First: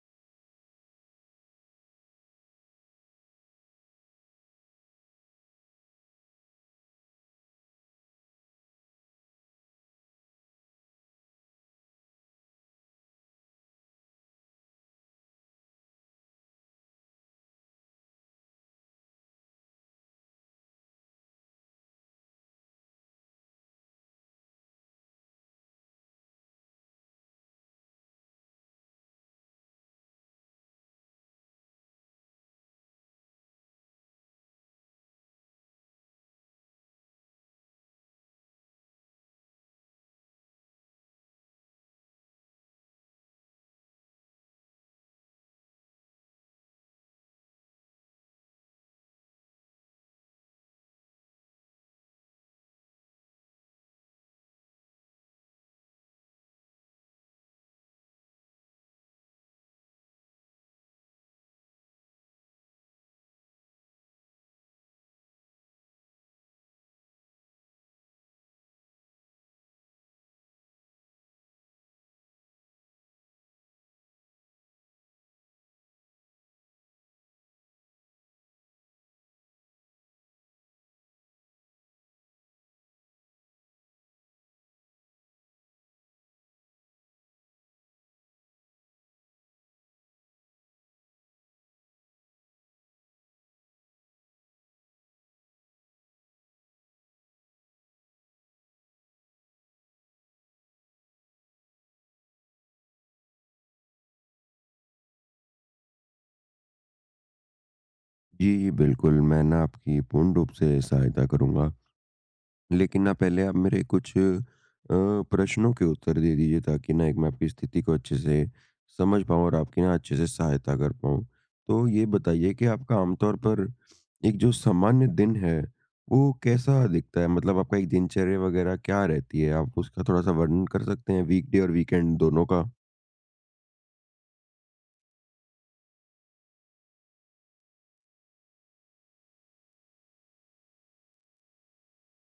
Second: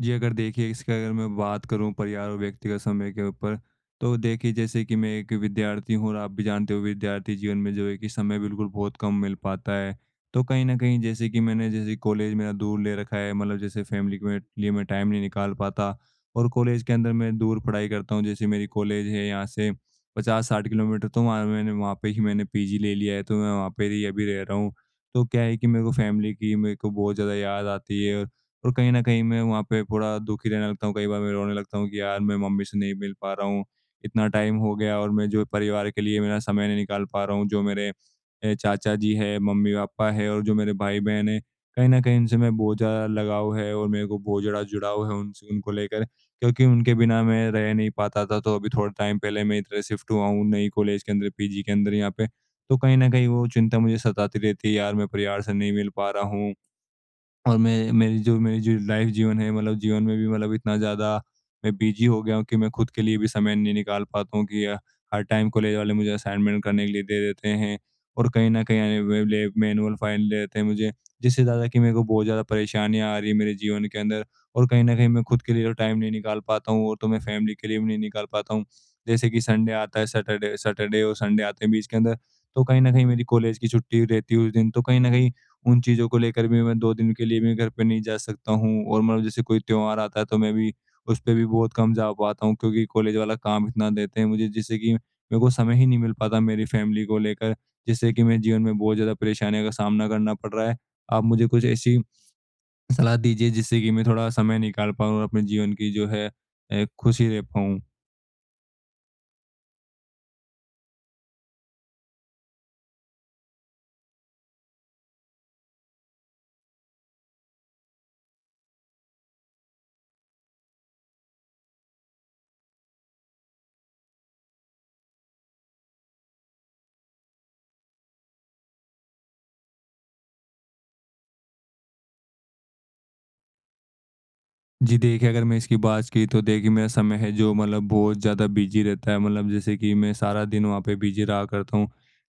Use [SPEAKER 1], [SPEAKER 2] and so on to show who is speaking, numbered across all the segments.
[SPEAKER 1] जी, अगर देखिए इसका अगर मैं बात करूँ परिवार और व्यक्तिगत समय के ऊपर, तो देखिए जैसे कि मैं एक विद्यार्थी हूँ और आप भी जानते हो विद्यार्थी जीवन में जो है कि समय बिल्कुल बहुत कम मिल पाता है। तो कहीं न कहीं जैसे कि मैंने जैसे कॉलेज मेरा दूर ले रखा है, मतलब जैसे फैमिली के लिए मैं टाइम नहीं निकाल पाता और कॉलेज के अंदर मैं दूर पढ़ाई करता हूँ। जैसे मेरी कॉलेज है यहाँ से 50-60 किलोमीटर, तो वहाँ मैंने वहाँ पे ही मैंने पीजी ले लिया है, तो मैं वहाँ पे ही अभी रह रहा हूँ। तो क्या है कि मेरे को फैमिली की मेरे को बहुत ज़्यादा याद आती है और कहीं न कहीं मैं वहाँ पे थोड़ा दुखी रहने लगता हूँ, कई बार मैं रोने लगता हूँ कि यार मैं मम्मी से नहीं मिल पा रहा हूँ, इतना टाइम हो गया और मैं जो परिवार के लिए मेरा समय नहीं निकाल पा रहा हूँ, जो मेरे चाचा जी हैं, मम्मी-पापा हैं और जो मेरे भाई-बहन हैं, कहीं न कहीं उनसे मैं बहुत ज़्यादा लगाव है और मेरे को बहुत ज़्यादा जुड़ाव है उनसे उनको लेकर, क्योंकि उनके बिना मैं रह नहीं पाता था। तो अभी थोड़ा टाइम पहले मैं इधर शिफ्ट हुआ हूँ नई कॉलेज के अंदर, पीजी के अंदर यहाँ पे, तो कहीं न कहीं वो चिंता मुझे सताती रहती है, यार मैं परिवार से नहीं मिल पा रहा हूँ। और मैं मेरी जो लाइफ जीवन है, मतलब जीवन में भी मतलब इतना ज़्यादा मैं बिज़ी हो गया हूँ कि मैं खुद के लिए भी समय नहीं निकाल पाता हूँ कि हर टाइम कॉलेज वाले मुझे असाइनमेंट करने के लिए दे देते हैं और कहीं न कहीं एनुअल लैब में एनुअल फाइनल दे देते हैं मुझे, जिससे ज़्यादा कि मेरे को बहुत ज़्यादा परेशानियाँ आ रही हैं मेरे जीवन के अंदर और कहीं न कहीं मैं खुद के लिए तो टाइम नहीं निकाल पाता हूँ और तो मैं फैमिली के लिए भी नहीं निकाल पाता हूँ। जैसे कि संडे आता है, सैटरडे सैटरडे और संडे आते हैं बीच के अंदर, तो कहीं न कहीं मेरी कॉलेज की छुट्टी रहती है उस दिन, तो कहीं न कहीं उन चीज़ों को लेकर भी मैं 2 दिन के लिए भी घर पे नहीं जा सकता हूँ और मतलब जैसे कोई त्योहार आता है तो मैं भी उस पे भी बहुत कम जा पाता हूँ, क्योंकि कॉलेज वाला काम इतना देते हैं मुझे, जिससे कि मेरे को समय ही नहीं मिल पाता मेरी फैमिली को लेकर, जिससे कि मेरे जीवन में बहुत ज़्यादा परेशानियों का सामना करना पड़ रहा है। आप मुझे कुछ ऐसी सलाह दीजिए जिससे कि मैं थोड़ा समय निकाल पाऊँ और अपने जीवन की जो है खुशी ले पाऊँ।
[SPEAKER 2] जी, बिल्कुल, मैं ना आपकी पूर्ण रूप से सहायता करूँगा। लेकिन ना पहले आप मेरे कुछ प्रश्नों के उत्तर दे दीजिए, ताकि ना एक मैं आपकी स्थिति को अच्छे से समझ पाऊँ और आपकी ना अच्छे से सहायता कर पाऊँ। तो ये बताइए कि आपका आमतौर पर एक जो सामान्य दिन है, वो कैसा दिखता है? मतलब आपका एक दिनचर्या वगैरह क्या रहती है? आप उसका थोड़ा-सा वर्णन कर सकते हैं, वीकडे और वीकेंड दोनों का?
[SPEAKER 1] जी देखिए, अगर मैं इसकी बात की तो देखिए मेरा समय है जो मतलब बहुत ज़्यादा बिज़ी रहता है, मतलब जैसे कि मैं सारा दिन वहाँ पे बिज़ी रहा करता हूँ।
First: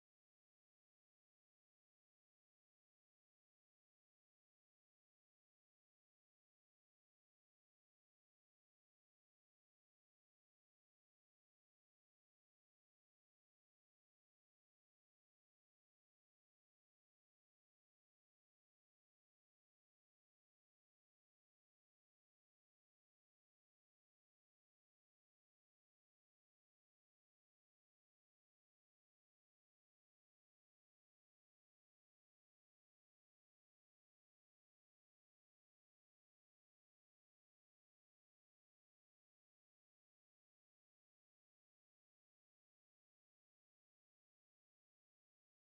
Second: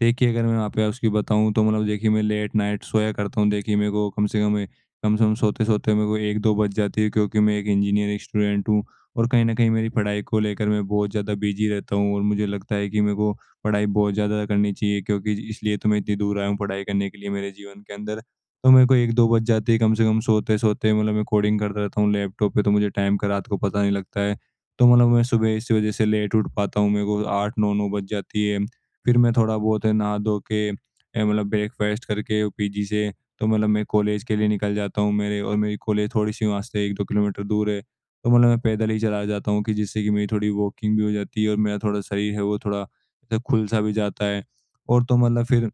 [SPEAKER 1] देखिए अगर मैं वहाँ पे उसकी बताऊँ तो मतलब देखिए मैं लेट नाइट सोया करता हूँ। देखिए मेरे को कम से कम सोते-सोते मेरे को 1-2 बज जाती है, क्योंकि मैं एक इंजीनियरिंग स्टूडेंट हूँ और कहीं न कहीं मेरी पढ़ाई को लेकर मैं बहुत ज़्यादा बिज़ी रहता हूँ और मुझे लगता है कि मेरे को पढ़ाई बहुत ज़्यादा करनी चाहिए क्योंकि इसलिए तो मैं इतनी दूर आया हूँ पढ़ाई करने के लिए मेरे जीवन के अंदर। तो मेरे को 1-2 बज जाते हैं कम से कम सोते-सोते, मतलब मैं कोडिंग करता रहता हूँ लैपटॉप पे, तो मुझे टाइम का रात को पता नहीं लगता है। तो मतलब मैं सुबह इस वज़ह से लेट उठ पाता हूँ, मेरे को 8-9-9 बज जाती है। फिर मैं थोड़ा बहुत है नहा धो के मतलब ब्रेकफ़ास्ट करके पीजी से तो मतलब मैं कॉलेज के लिए निकल जाता हूँ, मेरे और मेरी कॉलेज थोड़ी-सी वहाँ से 1-2 किलोमीटर दूर है। तो मतलब मैं पैदल ही चला जाता हूँ कि जिससे कि मेरी थोड़ी वॉकिंग भी हो जाती है और मेरा थोड़ा शरीर है वो थोड़ा ऐसा खुल सा भी जाता है। और तो मतलब फिर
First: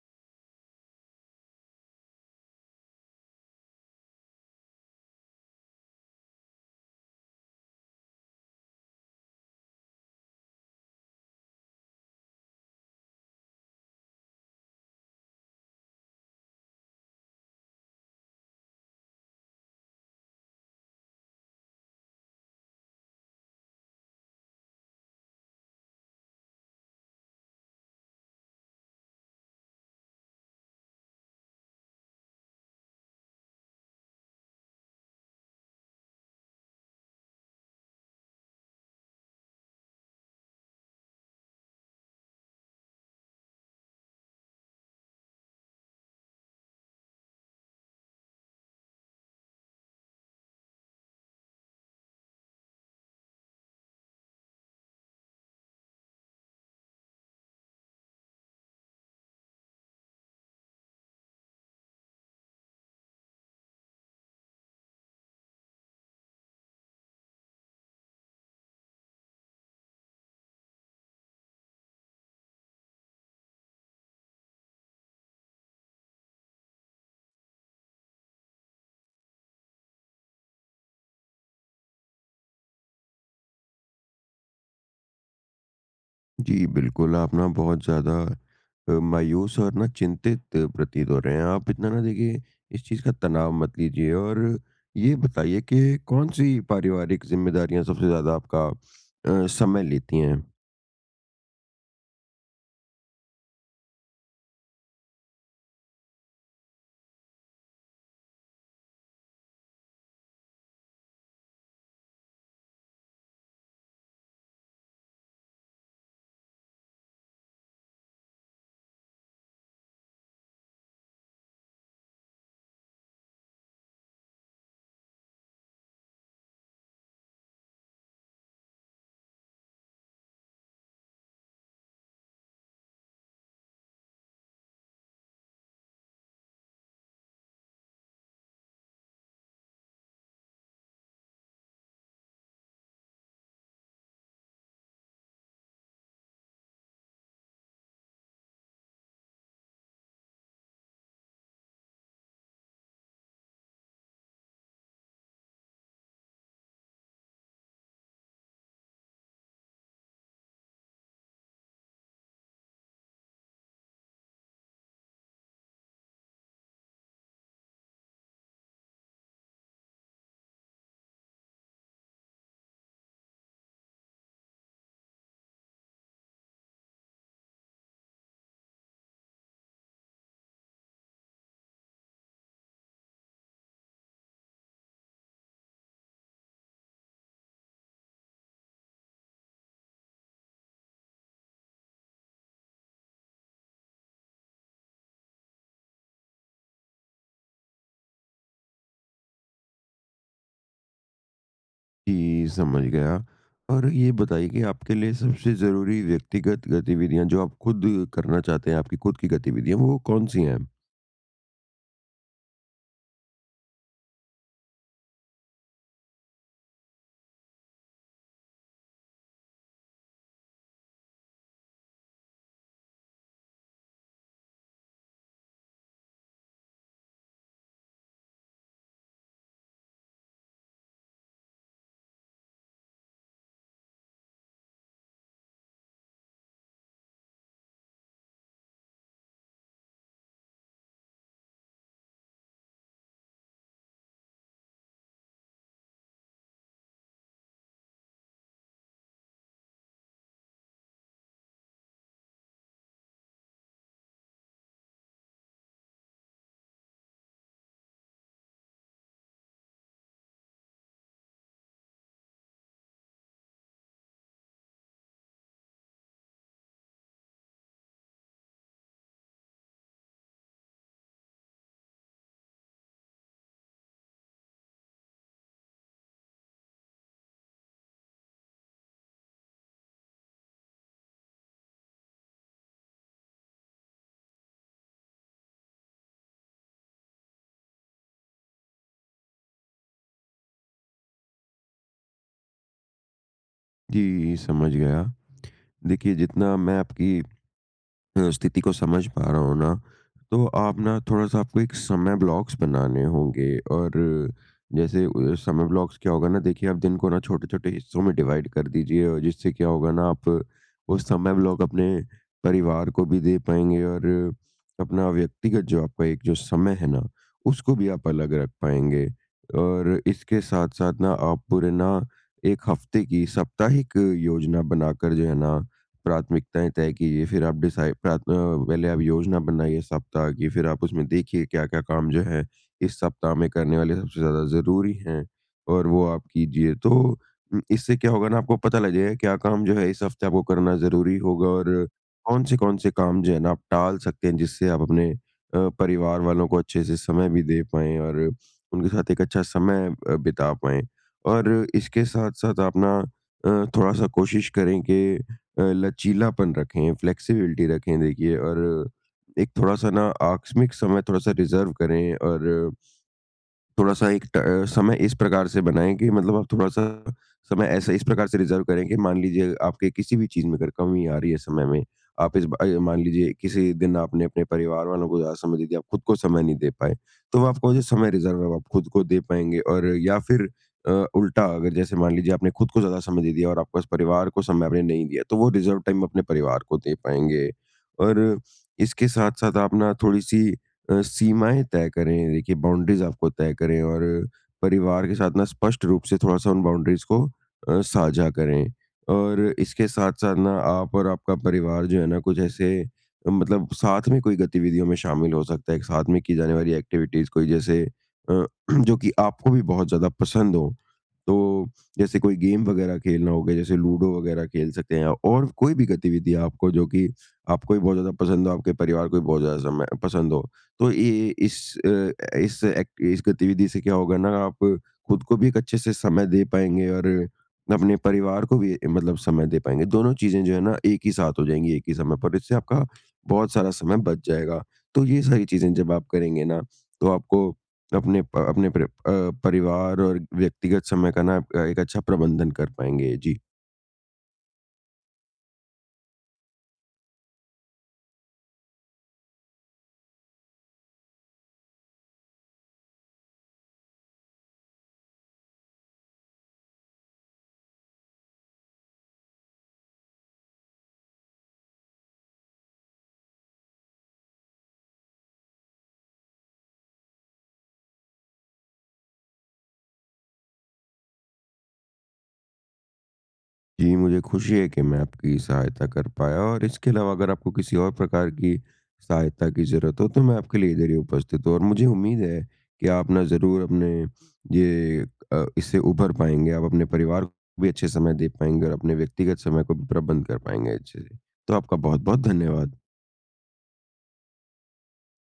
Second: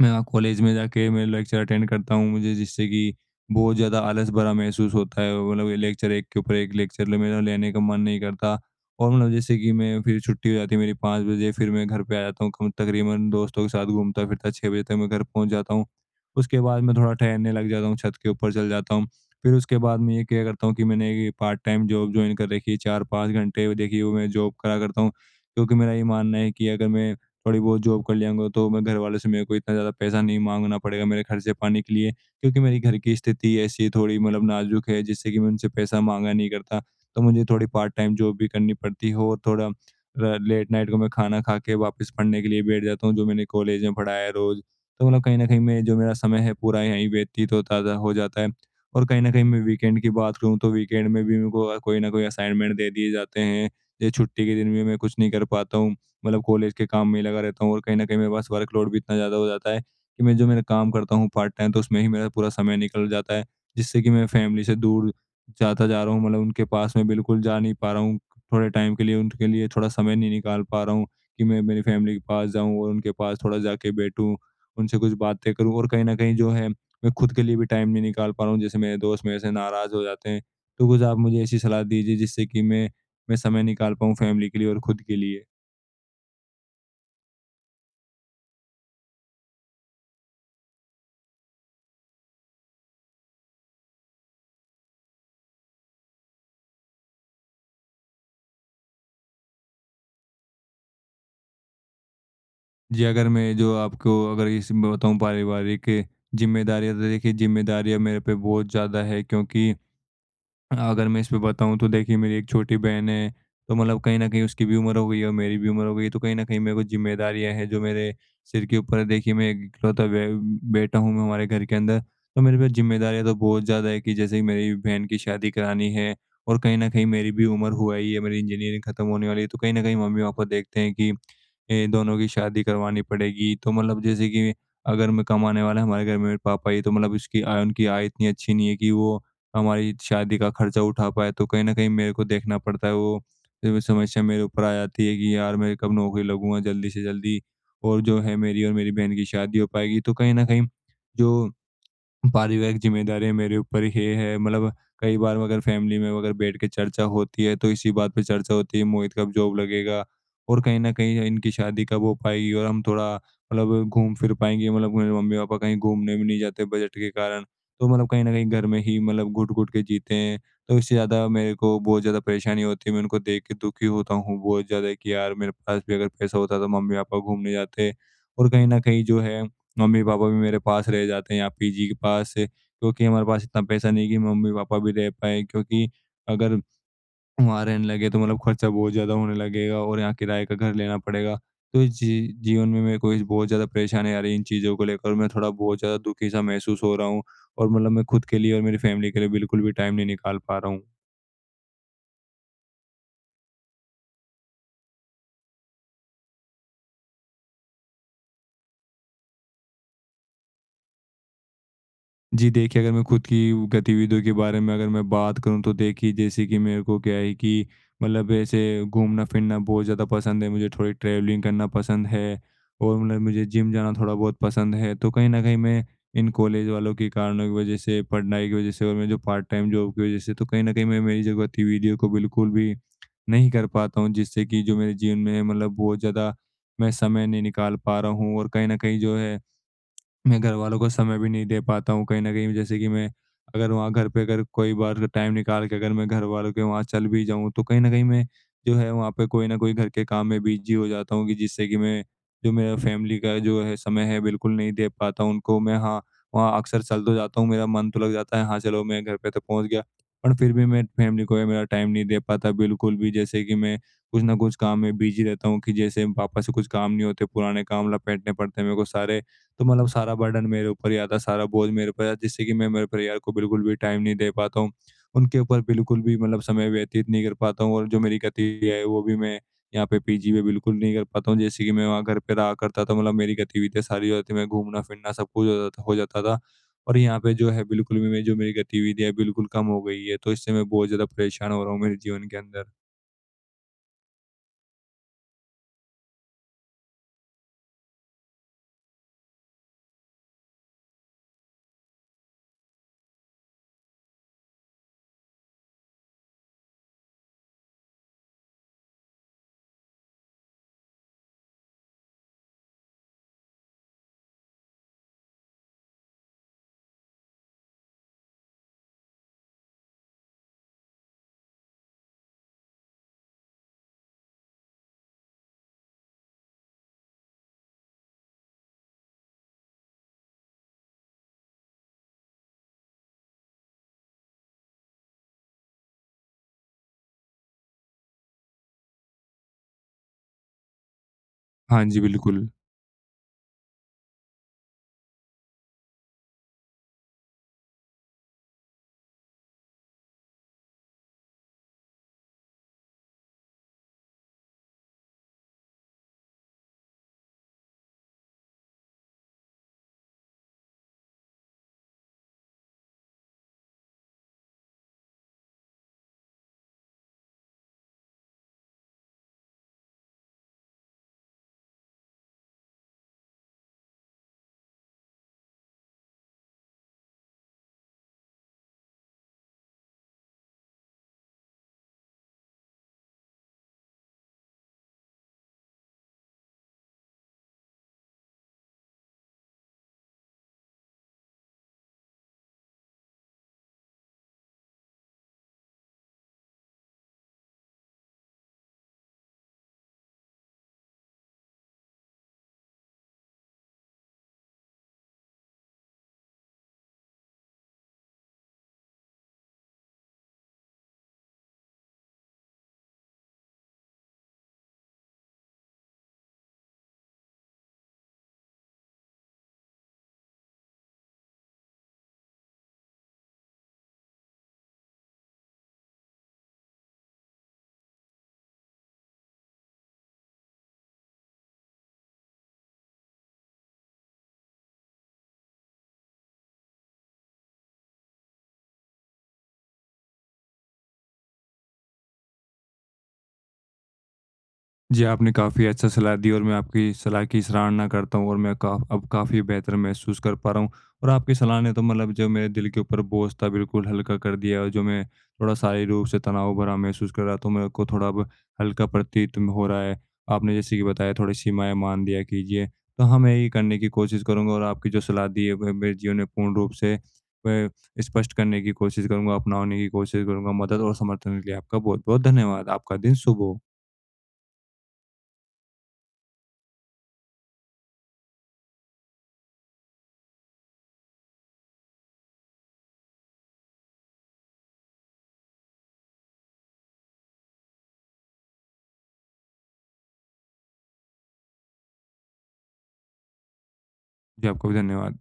[SPEAKER 1] मैं वहाँ कॉलेज में जाके मैं लेक्चर अटेंड करता हूँ, मुझे जिससे कि बहुत ज़्यादा आलस भरा महसूस होता है, मतलब ये लेक्चर एक के ऊपर एक लेक्चर ले मेरा लेने का मन नहीं करता और मतलब जैसे कि मैं फिर छुट्टी हो जाती है मेरी 5 बजे, फिर मैं घर पे आ जाता हूँ, कम तकरीबन दोस्तों के साथ घूमता फिरता 6 बजे तक मैं घर पहुँच जाता हूँ। उसके बाद मैं थोड़ा टहलने लग जाता हूँ, छत के ऊपर चल जाता हूँ। फिर उसके बाद मैं ये क्या करता हूँ कि मैंने एक पार्ट टाइम जॉब ज्वाइन कर रखी है, 4-5 घंटे देखिए वो मैं जॉब करा करता हूँ, क्योंकि मेरा ये मानना है कि अगर मैं थोड़ी बहुत जॉब कर लियांगा तो मैं घर वालों से मेरे को इतना ज़्यादा पैसा नहीं माँगना पड़ेगा मेरे खर्चे पानी के लिए। क्योंकि मेरी घर की स्थिति ऐसी थोड़ी मतलब नाज़ुक है, जिससे कि मैं उनसे पैसा माँगा नहीं करता। तो मुझे थोड़ी पार्ट टाइम जॉब भी करनी पड़ती है और थोड़ा र लेट नाइट को मैं खाना खा के वापस पढ़ने के लिए बैठ जाता हूँ जो मैंने कॉलेज में पढ़ा है रोज़। तो मतलब कहीं न कहीं मैं जो मेरा समय है पूरा यहीं व्यतीत होता था हो जाता है। और कहीं न कहीं मैं वीकेंड की बात करूँ तो वीकेंड में भी मेरे को कोई न कोई असाइनमेंट दे दिए जाते हैं। ये छुट्टी के दिन भी मैं कुछ नहीं कर पाता हूँ। मतलब कॉलेज के काम में ही लगा रहता हूँ और कहीं न कहीं मेरे पास वर्कलोड भी इतना ज़्यादा हो जाता है कि मैं जो मेरा काम करता हूँ पार्ट टाइम तो उसमें ही मेरा पूरा समय निकल जाता है, जिससे कि मैं फैमिली से दूर जाता जा रहा हूँ, मतलब उनके पास मैं बिल्कुल जा नहीं पा रहा हूँ। थोड़े टाइम के लिए उनके लिए थोड़ा समय नहीं निकाल पा रहा हूँ कि मैं मेरी फैमिली के पास जाऊँ और उनके पास थोड़ा जाके बैठूँ, उनसे कुछ बातें करूँ और कहीं न कहीं जो है मैं खुद के लिए भी टाइम नहीं निकाल पा रहा हूँ। जैसे मेरे दोस्त मेरे से नाराज़ हो जाते हैं, तो कुछ आप मुझे ऐसी सलाह दीजिए जिससे कि मैं समय निकाल पाऊँ फैमिली के लिए और खुद के लिए।
[SPEAKER 2] जी, बिल्कुल, आप ना बहुत ज़्यादा मायूस और ना चिंतित प्रतीत हो रहे हैं। आप इतना ना देखिए, इस चीज़ का तनाव मत लीजिए, और ये बताइए कि कौन-सी पारिवारिक ज़िम्मेदारियाँ सबसे ज़्यादा आपका समय लेती हैं?
[SPEAKER 1] जी, अगर मैं जो आपको अगर इस मैं बताऊँ पारिवारिक ज़िम्मेदारियाँ तो देखिए ज़िम्मेदारियाँ मेरे पे बहुत ज़्यादा है, क्योंकि अगर मैं इस पे बताऊँ तो देखिए मेरी एक छोटी बहन है, तो मतलब कहीं न कहीं उसकी भी उम्र हो गई है और मेरी भी उम्र हो गई है, तो कहीं न कहीं मेरे को ज़िम्मेदारियाँ हैं जो मेरे सिर के ऊपर है। देखिए मैं एक इकलौता बे बेटा हूँ मैं हमारे घर के अंदर, तो मेरे पे ज़िम्मेदारियाँ तो बहुत ज़्यादा है कि जैसे कि मेरी बहन की शादी करानी है और कहीं न कहीं मेरी भी उम्र हुआ ही है, मेरी इंजीनियरिंग खत्म होने वाली है, तो कहीं न कहीं मम्मी-पापा देखते हैं कि दोनों की शादी करवानी पड़ेगी। तो मतलब जैसे कि अगर मैं कमाने वाला हमारे घर में मेरे पापा ही हैं, तो मतलब इसकी आय उनकी आय इतनी अच्छी नहीं है कि वो हमारी शादी का खर्चा उठा पाए, तो कहीं न कहीं मेरे को देखना पड़ता है वो समस्या मेरे ऊपर आ जाती है कि यार मैं कब नौकरी लगूँगा जल्दी से जल्दी और जो है मेरी और मेरी बहन की शादी हो पाएगी। तो कहीं न कहीं जो पारिवारिक ज़िम्मेदारियाँ मेरे ऊपर ये है, मतलब कई बार अगर फैमिली में अगर बैठ के चर्चा होती है तो इसी बात पे चर्चा होती है मोहित कब जॉब लगेगा और कहीं न कहीं इनकी शादी कब हो पाएगी और हम थोड़ा मतलब घूम फिर पाएँगे, मतलब मेरे मम्मी-पापा कहीं घूमने भी नहीं जाते बजट के कारण। तो मतलब कहीं न कहीं घर में ही मतलब घुट-घुट के जीते हैं, तो इससे ज़्यादा मेरे को बहुत ज़्यादा परेशानी होती है, मैं उनको देख के दुखी होता हूँ बहुत ज़्यादा कि यार मेरे पास भी अगर पैसा होता तो मम्मी-पापा घूमने जाते और कहीं न कहीं जो है मम्मी-पापा भी मेरे पास रह जाते हैं या पीजी के पास, क्योंकि हमारे पास इतना पैसा नहीं कि मम्मी-पापा भी रह पाएँ, क्योंकि अगर वहाँ रहने लगे तो मतलब खर्चा बहुत ज़्यादा होने लगेगा और यहाँ किराए का घर लेना पड़ेगा। तो इस जीवन में मेरे को इस बहुत ज़्यादा परेशानी आ रही है इन चीज़ों को लेकर और मैं थोड़ा बहुत ज़्यादा दुखी-सा महसूस हो रहा हूँ और मतलब मैं खुद के लिए और मेरी फैमिली के लिए बिल्कुल भी टाइम नहीं निकाल पा रहा हूँ।
[SPEAKER 2] जी, समझ गया। और ये बताइए कि आपके लिए सबसे ज़रूरी व्यक्तिगत गतिविधियाँ, जो आप खुद करना चाहते हैं, आपकी खुद की गतिविधियाँ, वो कौन-सी हैं?
[SPEAKER 1] जी, देखिए अगर मैं खुद की गतिविधियों के बारे में अगर मैं बात करूँ तो देखिए जैसे कि मेरे को क्या है कि मतलब ऐसे घूमना-फिरना बहुत ज़्यादा पसंद है, मुझे थोड़ी ट्रैवलिंग करना पसंद है और मतलब मुझे जिम जाना थोड़ा बहुत पसंद है। तो कहीं न कहीं मैं इन कॉलेज वालों के कारणों की वज़ह से, पढ़ाई की वज़ह से और मैं जो पार्ट-टाइम जॉब की वज़ह से तो कहीं न कहीं मैं मेरी जो गतिविधियों को बिल्कुल भी नहीं कर पाता हूँ, जिससे कि जो मेरे जीवन में है, मतलब बहुत ज़्यादा मैं समय नहीं निकाल पा रहा हूँ और कहीं न कहीं जो है मैं घरवालों को समय भी नहीं दे पाता हूँ, कहीं न कहीं जैसे कि मैं अगर वहाँ घर पे अगर कोई बार टाइम निकाल के अगर मैं घरवालों के वहाँ चल भी जाऊँ तो कहीं न कहीं मैं जो है वहाँ पे कोई न कोई घर के काम में बिज़ी हो जाता हूँ कि जिससे कि मैं जो मेरा फैमिली का जो है समय है बिल्कुल नहीं दे पाता हूँ उनको। मैं हाँ, वहाँ अक्सर चल तो जाता हूँ, मेरा मन तो लग जाता है, हाँ, चलो मैं घर पे तो पहुँच गया। पर फिर भी मैं फैमिली को ये मेरा टाइम नहीं दे पाता बिल्कुल भी, जैसे कि मैं कुछ न कुछ काम में बिज़ी रहता हूँ कि जैसे पापा से कुछ काम नहीं होते पुराने काम लपेटने पड़ते हैं मेरे को सारे। तो मतलब सारा बर्डन मेरे ऊपर ही आता है, सारा बोझ मेरे ऊपर है, जिससे कि मैं मेरे परिवार को बिल्कुल भी टाइम नहीं दे पाता हूँ। उनके ऊपर बिल्कुल भी मतलब समय व्यतीत नहीं कर पाता हूँ और जो मेरी गति है, वो भी मैं यहाँ पे पीजी में बिल्कुल नहीं कर पाता हूँ। जैसे कि मैं वहाँ घर पे रहा करता था, मतलब मेरी गतिविधियाँ सारी हो जाती मैं घूमना-फिरना सब कुछ हो जाता था और यहाँ पे जो है बिल्कुल भी मैं जो मेरी गतिविधियाँ है, बिल्कुल कम हो गई है, तो इससे मैं बहुत ज़्यादा परेशान हो रहा हूँ मेरे जीवन के अंदर।
[SPEAKER 2] जी, समझ गया। देखिए, जितना मैं आपकी स्थिति को समझ पा रहा हूँ ना, तो आप ना थोड़ा-सा, आपको एक समय ब्लॉक्स बनाने होंगे। और जैसे समय ब्लॉक्स क्या होगा ना, देखिए आप दिन को ना छोटे-छोटे हिस्सों में डिवाइड कर दीजिए, और जिससे क्या होगा ना, आप वो समय ब्लॉक अपने परिवार को भी दे पाएँगे और अपना व्यक्तिगत जो आपका एक जो समय है ना, उसको भी आप अलग रख पाएँगे। और इसके साथ-साथ ना आप पूरे ना 1 हफ्ते की साप्ताहिक योजना बनाकर जो है ना, प्राथमिकताएँ तय कीजिए। फिर आप पहले आप योजना बनाइए सप्ताह की, फिर आप उसमें देखिए क्या-क्या काम जो है इस सप्ताह में करने वाले सबसे ज़्यादा ज़रूरी हैं, और वो आप कीजिए। तो इससे क्या होगा ना, आपको पता लग जाएगा क्या काम जो है इस हफ्ते आपको करना ज़रूरी होगा।
[SPEAKER 1] हाँ
[SPEAKER 2] और
[SPEAKER 1] जी,
[SPEAKER 2] कौन-से-कौन
[SPEAKER 1] बिल्कुल।
[SPEAKER 2] से कौन से काम जो है ना, आप टाल सकते हैं, जिससे आप अपने परिवार वालों को अच्छे से समय भी दे पाएँ और उनके साथ एक अच्छा समय बिता पाएँ। और इसके साथ-साथ आप ना अ, थोड़ा-सा कोशिश करें कि लचीलापन रखें, फ्लेक्सिबिलिटी रखें, देखिए। और एक थोड़ा-सा ना आकस्मिक समय थोड़ा-सा रिज़र्व करें, और थोड़ा-सा समय इस प्रकार से बनाएँ कि मतलब आप थोड़ा-सा समय ऐसे इस प्रकार से रिज़र्व करें कि मान लीजिए, आपके किसी भी चीज़ में अगर कमी आ रही है समय में, आप मान लीजिए किसी दिन आपने अपने परिवार वालों को ज़्यादा समय दे दिया, आप खुद को समय नहीं दे पाए, तो वो आपको जो समय रिज़र्व है वो आप खुद को दे पाएँगे। और या फिर अ, उल्टा, अगर जैसे मान लीजिए, आपने खुद को ज़्यादा समय दे दिया और आपके पास परिवार को समय आपने नहीं दिया, तो वो रिज़र्व टाइम अपने परिवार को दे पाएँगे। और इसके साथ-साथ आप ना थोड़ी-सी सीमाएँ तय करें, देखिए बाउंड्रीज़ आपको तय करें, और परिवार के साथ ना स्पष्ट रूप से थोड़ा-सा उन बाउंड्रीज़ को साझा करें। और इसके साथ-साथ ना आप और आपका परिवार जो है ना, कुछ ऐसे मतलब साथ में कोई गतिविधियों में शामिल हो सकता है, एक साथ में की जाने वाली एक्टिविटीज़ कोई, जैसे अ, जो कि आपको भी बहुत ज़्यादा पसंद हो। तो जैसे कोई गेम वगैरह खेलना हो गया, जैसे लूडो वगैरह खेल सकते हैं, और कोई भी गतिविधि आपको, जो कि आपको भी बहुत ज़्यादा पसंद हो, आपके परिवार को भी बहुत ज़्यादा समय पसंद हो। तो ये इस अ, इस एक्ट इस गतिविधि से क्या होगा ना, आप खुद को भी एक अच्छे से समय दे पाएँगे और अपने परिवार को भी मतलब समय दे पाएँगे। दोनों चीज़ें जो है ना एक ही साथ हो जाएँगी एक ही समय पर, इससे आपका बहुत सारा समय बच जाएगा। तो ये सारी चीज़ें जब आप करेंगे ना, तो आपको अपने प अपने प्र अ, परिवार और व्यक्तिगत समय का ना आप एक अच्छा प्रबंधन कर पाएँगे। जी।
[SPEAKER 1] जी, आपने काफ़ी अच्छा सलाह दी और मैं आपकी सलाह की सराहना करता हूँ और मैं का अब काफ़ी बेहतर महसूस कर पा रहा हूँ और आपकी सलाह ने तो मतलब जो मेरे दिल के ऊपर बोझ था बिल्कुल हल्का कर दिया और जो मैं थोड़ा शारीरिक रूप से तनाव भरा महसूस कर रहा था तो मेरे को थोड़ा अब हल्का प्रतीत हो रहा है। आपने जैसे कि बताया थोड़ी सीमाएँ मान दिया कीजिए, तो हाँ, मैं यही करने की कोशिश करूँगा और आपकी जो सलाह दी है वह मेरे जीवन में पूर्ण रूप से मैं स्पष्ट करने की कोशिश करूँगा, अपनाने की कोशिश करूँगा। मदद और समर्थन के लिए आपका बहुत-बहुत धन्यवाद। आपका दिन शुभ हो।
[SPEAKER 2] जी, मुझे खुशी है कि मैं आपकी सहायता कर पाया, और इसके अलावा अगर आपको किसी और प्रकार की सहायता की ज़रूरत हो, तो मैं आपके लिए इधर ही उपस्थित हूँ। और मुझे उम्मीद है कि आप ना ज़रूर अपने ये इससे उभर पाएँगे, आप अपने परिवार को भी अच्छे समय दे पाएँगे और अपने व्यक्तिगत समय को भी प्रबंध कर पाएँगे अच्छे से। तो आपका बहुत-बहुत धन्यवाद।
[SPEAKER 1] जी, आपका भी धन्यवाद।